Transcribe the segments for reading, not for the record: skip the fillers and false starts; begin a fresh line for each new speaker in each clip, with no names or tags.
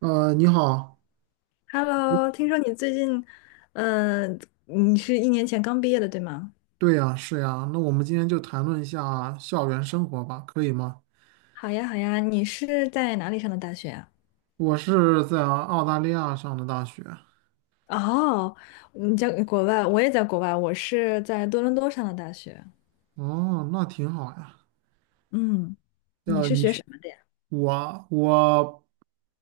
你好。
Hello，听说你最近，嗯、你是一年前刚毕业的，对吗？
对呀，是呀，那我们今天就谈论一下校园生活吧，可以吗？
好呀，好呀，你是在哪里上的大学啊？
我是在澳大利亚上的大学。
哦，你在国外，我也在国外，我是在多伦多上的大学。
哦，那挺好呀。
嗯，你
呃，
是
你
学
学
什么的呀？
我我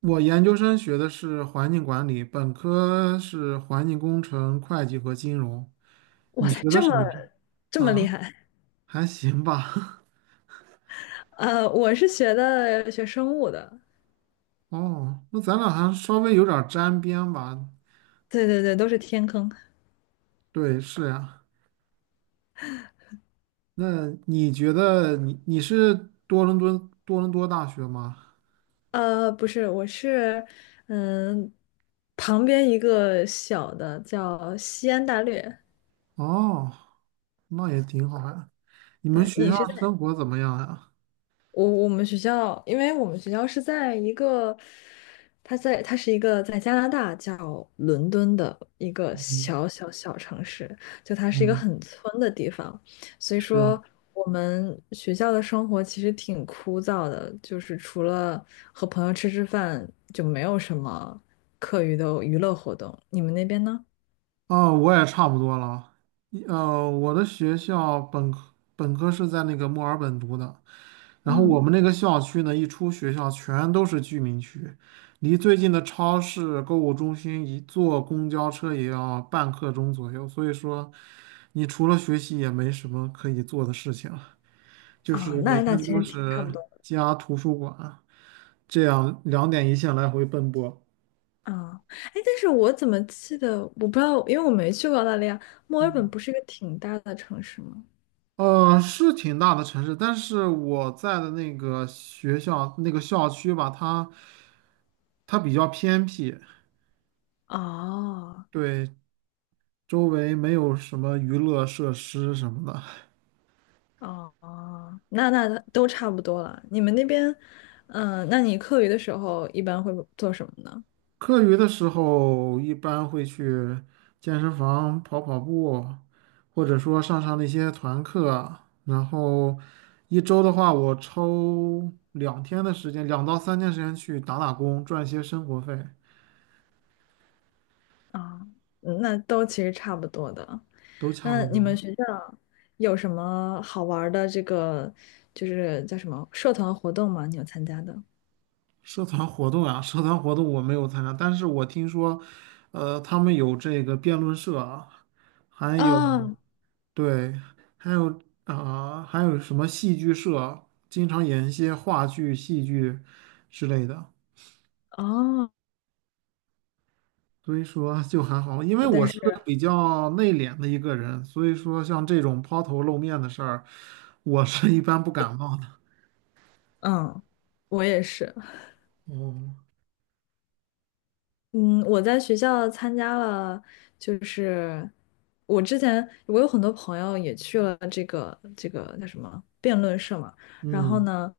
我研究生学的是环境管理，本科是环境工程、会计和金融。
哇
你
塞，
学的什么是？
这么厉
啊，
害！
还行吧。
我是学生物的，
哦，那咱俩还稍微有点儿沾边吧？
对对对，都是天坑。
对，是呀。那你觉得你是多伦多多伦多大学吗？
不是，我是，嗯、旁边一个小的叫西安大略。
哦，那也挺好呀。你们
对，
学
你
校
是在？
生活怎么样呀？
我们学校，因为我们学校是在一个，它是一个在加拿大叫伦敦的一个
嗯
小城市，就它是一个
嗯，
很村的地方，所以
是。
说我们学校的生活其实挺枯燥的，就是除了和朋友吃吃饭，就没有什么课余的娱乐活动。你们那边呢？
啊，我也差不多了。我的学校本科是在那个墨尔本读的。然后
嗯，
我们那个校区呢，一出学校全都是居民区，离最近的超市、购物中心一坐公交车也要半刻钟左右。所以说，你除了学习也没什么可以做的事情了，就
啊，
是每
那
天
其
都
实挺差
是
不多。
家、图书馆这样两点一线来回奔波。
啊，哎，但是我怎么记得，我不知道，因为我没去过澳大利亚。墨尔本
嗯。
不是一个挺大的城市吗？
是挺大的城市，但是我在的那个学校那个校区吧，它比较偏僻。
哦，
对，周围没有什么娱乐设施什么的。
哦，哦，那都差不多了。你们那边，那你课余的时候一般会做什么呢？
课余的时候，一般会去健身房跑跑步，或者说上上那些团课。然后一周的话，我抽2天的时间，2到3天时间去打打工，赚一些生活费。
啊、嗯那都其实差不多的。
都差
那
不
你们
多。
学校有什么好玩儿的这个，就是叫什么社团活动吗？你有参加的？
社团活动啊，社团活动我没有参加，但是我听说，他们有这个辩论社啊。还有
啊，
对，还有啊、还有什么戏剧社，经常演一些话剧、戏剧之类的。
哦，
所以说就还好。因为我
但
是
是，
比较内敛的一个人，所以说像这种抛头露面的事儿，我是一般不感冒的。
嗯，我也是。
哦。
嗯，我在学校参加了，就是我之前我有很多朋友也去了这个叫什么辩论社嘛，然后
嗯，
呢，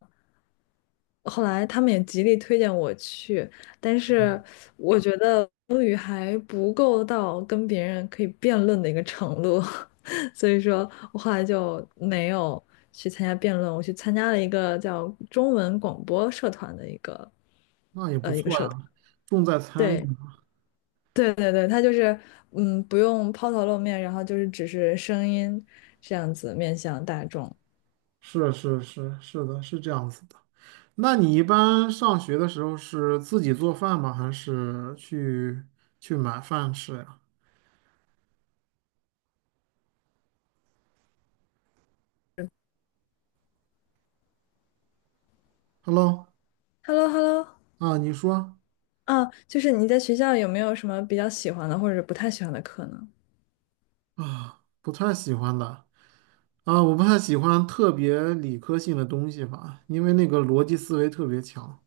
后来他们也极力推荐我去，但是我觉得英语还不够到跟别人可以辩论的一个程度，所以说我后来就没有去参加辩论，我去参加了一个叫中文广播社团的一个
那也不
一个
错
社团，
呀，重在参与
对。
嘛。
对对对，它就是嗯，不用抛头露面，然后就是只是声音这样子面向大众。
是是是是的，是这样子的。那你一般上学的时候是自己做饭吗？还是去买饭吃呀？Hello。
h e l l o h e l l o
啊，你说。
啊，就是你在学校有没有什么比较喜欢的或者不太喜欢的课呢？
啊，不太喜欢的。啊，我不太喜欢特别理科性的东西吧，因为那个逻辑思维特别强，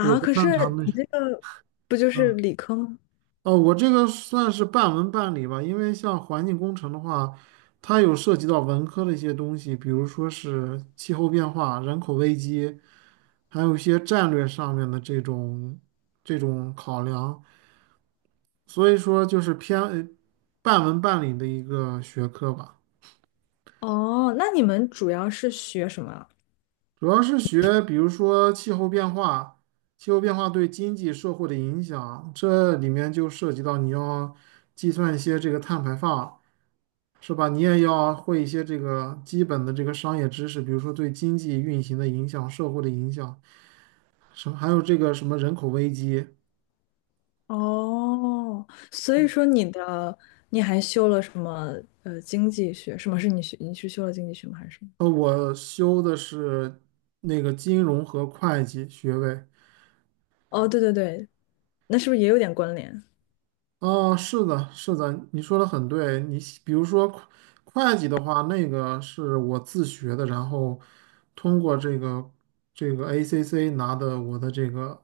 我不
可
擅长
是你
那。
这个不就是
啊。
理科吗？
哦，我这个算是半文半理吧。因为像环境工程的话，它有涉及到文科的一些东西，比如说是气候变化、人口危机，还有一些战略上面的这种考量。所以说就是偏半文半理的一个学科吧。
哦，那你们主要是学什么啊
主要是学比如说气候变化，气候变化对经济社会的影响，这里面就涉及到你要计算一些这个碳排放。是吧？你也要会一些这个基本的这个商业知识，比如说对经济运行的影响、社会的影响，什么还有这个什么人口危机。
哦，所以说你还修了什么经济学？什么是你学？你是修了经济学吗？还是什么？
我修的是那个金融和会计学位。
哦，对对对，那是不是也有点关联？
啊，是的，是的，你说的很对。你比如说会计的话，那个是我自学的，然后通过这个 ACC 拿的我的这个。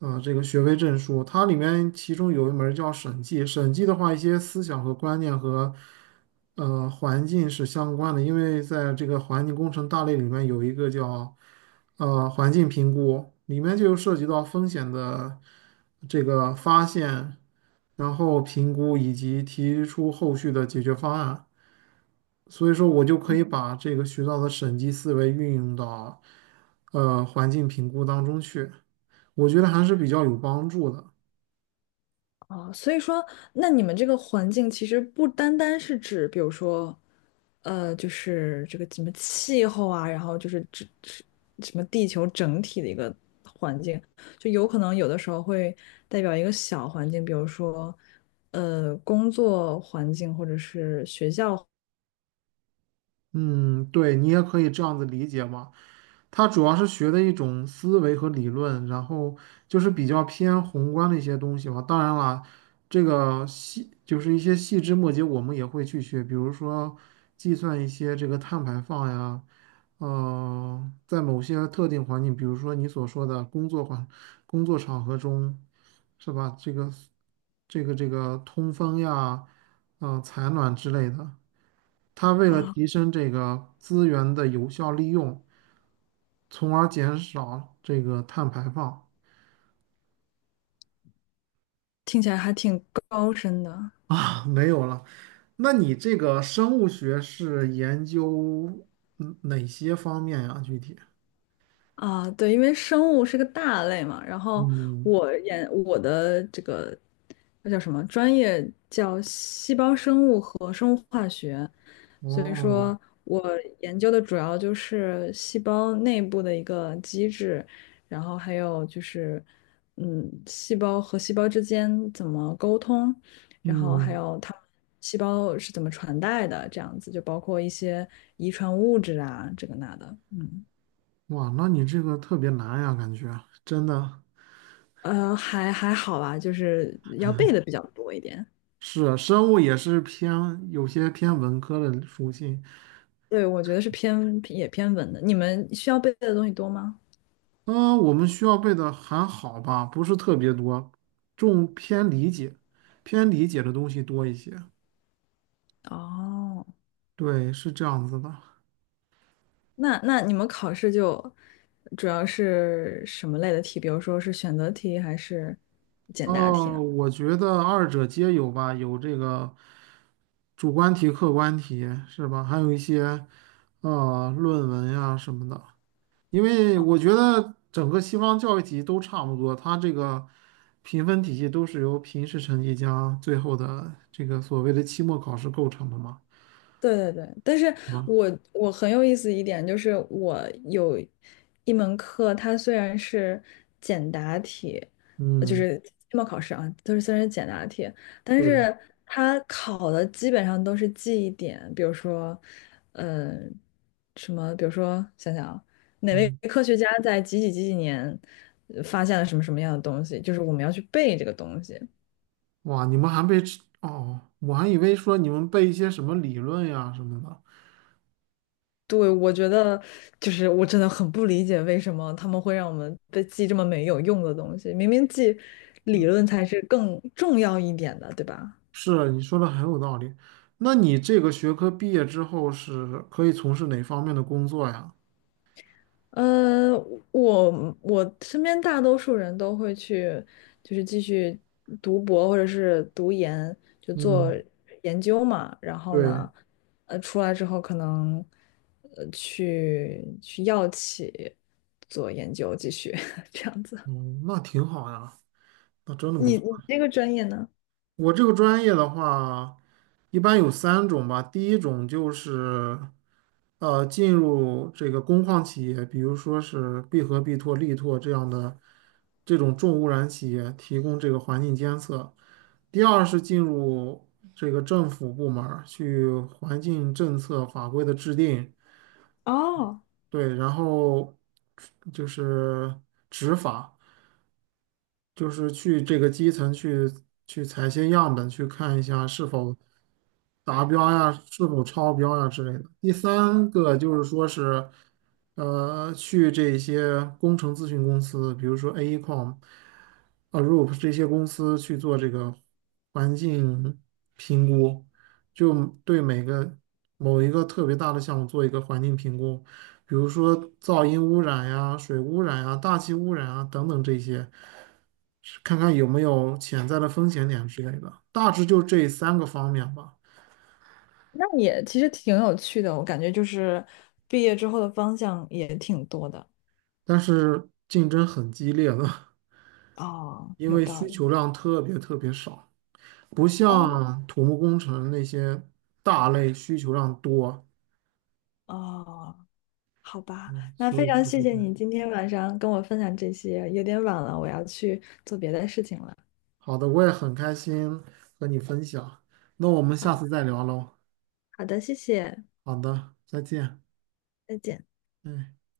这个学位证书，它里面其中有一门儿叫审计。审计的话，一些思想和观念和环境是相关的，因为在这个环境工程大类里面有一个叫环境评估，里面就涉及到风险的这个发现，然后评估以及提出后续的解决方案。所以说，我就可以把这个学到的审计思维运用到环境评估当中去。我觉得还是比较有帮助的。
哦，所以说，那你们这个环境其实不单单是指，比如说，呃，就是这个什么气候啊，然后指什么地球整体的一个环境，就有可能有的时候会代表一个小环境，比如说，呃，工作环境或者是学校
嗯，对，你也可以这样子理解嘛。它主要是学的一种思维和理论，然后就是比较偏宏观的一些东西嘛。当然了，这个细就是一些细枝末节，我们也会去学，比如说计算一些这个碳排放呀。在某些特定环境，比如说你所说的工作场合中，是吧？这个通风呀、采暖之类的。它为了
啊，
提升这个资源的有效利用，从而减少这个碳排放。
听起来还挺高深的。
啊，没有了。那你这个生物学是研究哪些方面呀？具体？
啊，对，因为生物是个大类嘛，然后
嗯。
我的这个那叫什么专业叫细胞生物和，所以
哦。
说我研究的主要就是细胞内部的一个机制，然后还有就是嗯，细胞和细胞之间怎么沟通，然后还
嗯。
有它们细胞是怎么传代的，这样子就包括一些遗传物质啊，这个那的，嗯。
哇，那你这个特别难呀，感觉真的
还好吧，就是要背的比较多一点。
是生物也是偏有些偏文科的属性。
对，我觉得是也偏文的。你们需要背的东西多吗？
嗯，我们需要背的还好吧，不是特别多，重偏理解，偏理解的东西多一些。
哦，
对，是这样子的。
那你们考试就主要是什么类的题？比如说是选择题还是简答题
哦，
呢？
我觉得二者皆有吧，有这个主观题、客观题，是吧？还有一些论文呀什么的。因为我觉得整个西方教育体系都差不多，它这个评分体系都是由平时成绩加最后的这个所谓的期末考试构成的嘛。
对对对，但是
啊。
我我很有意思一点就是，我有一门课，它虽然是简答题，就
嗯。
是期末考试啊，就是虽然是简答题，但
对。
是它考的基本上都是记忆点，比如说，呃，什么，比如说想想啊，哪位
嗯。
科学家在几几几几年发现了什么什么样的东西，就是我们要去背这个东西。
哇，你们还被吃哦，我还以为说你们背一些什么理论呀什么的。
对，我觉得就是我真的很不理解为什么他们会让我们被记这么没有用的东西，明明记理论才是更重要一点的，对吧？
是啊，你说的很有道理。那你这个学科毕业之后是可以从事哪方面的工作呀？
呃，我身边大多数人都会去，就是继续读博或者是读研，就做
嗯。
研究嘛。然后
对。
呢，呃，出来之后可能去药企做研究，继续 这样子。
嗯。那挺好呀，那真的不
你
错。
你这个专业呢？
我这个专业的话，一般有三种吧。第一种就是进入这个工矿企业，比如说是闭合、必拓、力拓这样的这种重污染企业，提供这个环境监测。第二是进入这个政府部门儿去环境政策法规的制定。
哦，
对，然后就是执法。就是去这个基层去采些样本，去看一下是否达标呀，是否超标呀之类的。第三个就是说是，去这些工程咨询公司，比如说 AECOM、Arup 这些公司去做这个环境评估，就对每个某一个特别大的项目做一个环境评估。比如说噪音污染呀、水污染呀、大气污染啊等等这些，是看看有没有潜在的风险点之类的。大致就这三个方面吧。
那也其实挺有趣的，我感觉就是毕业之后的方向也挺多的。
但是竞争很激烈的。
哦，
因
有
为
道
需
理。
求量特别特别少，不
哦，
像土木工程那些大类需求量多。
哦，好吧，
嗯，
那非
所以
常
就
谢
是这
谢
样。
你今天晚上跟我分享这些，有点晚了，我要去做别的事情了。
好的，我也很开心和你分享。那我们下
好，
次再聊喽。
好的，谢谢，
好的，再见。
再见。
嗯。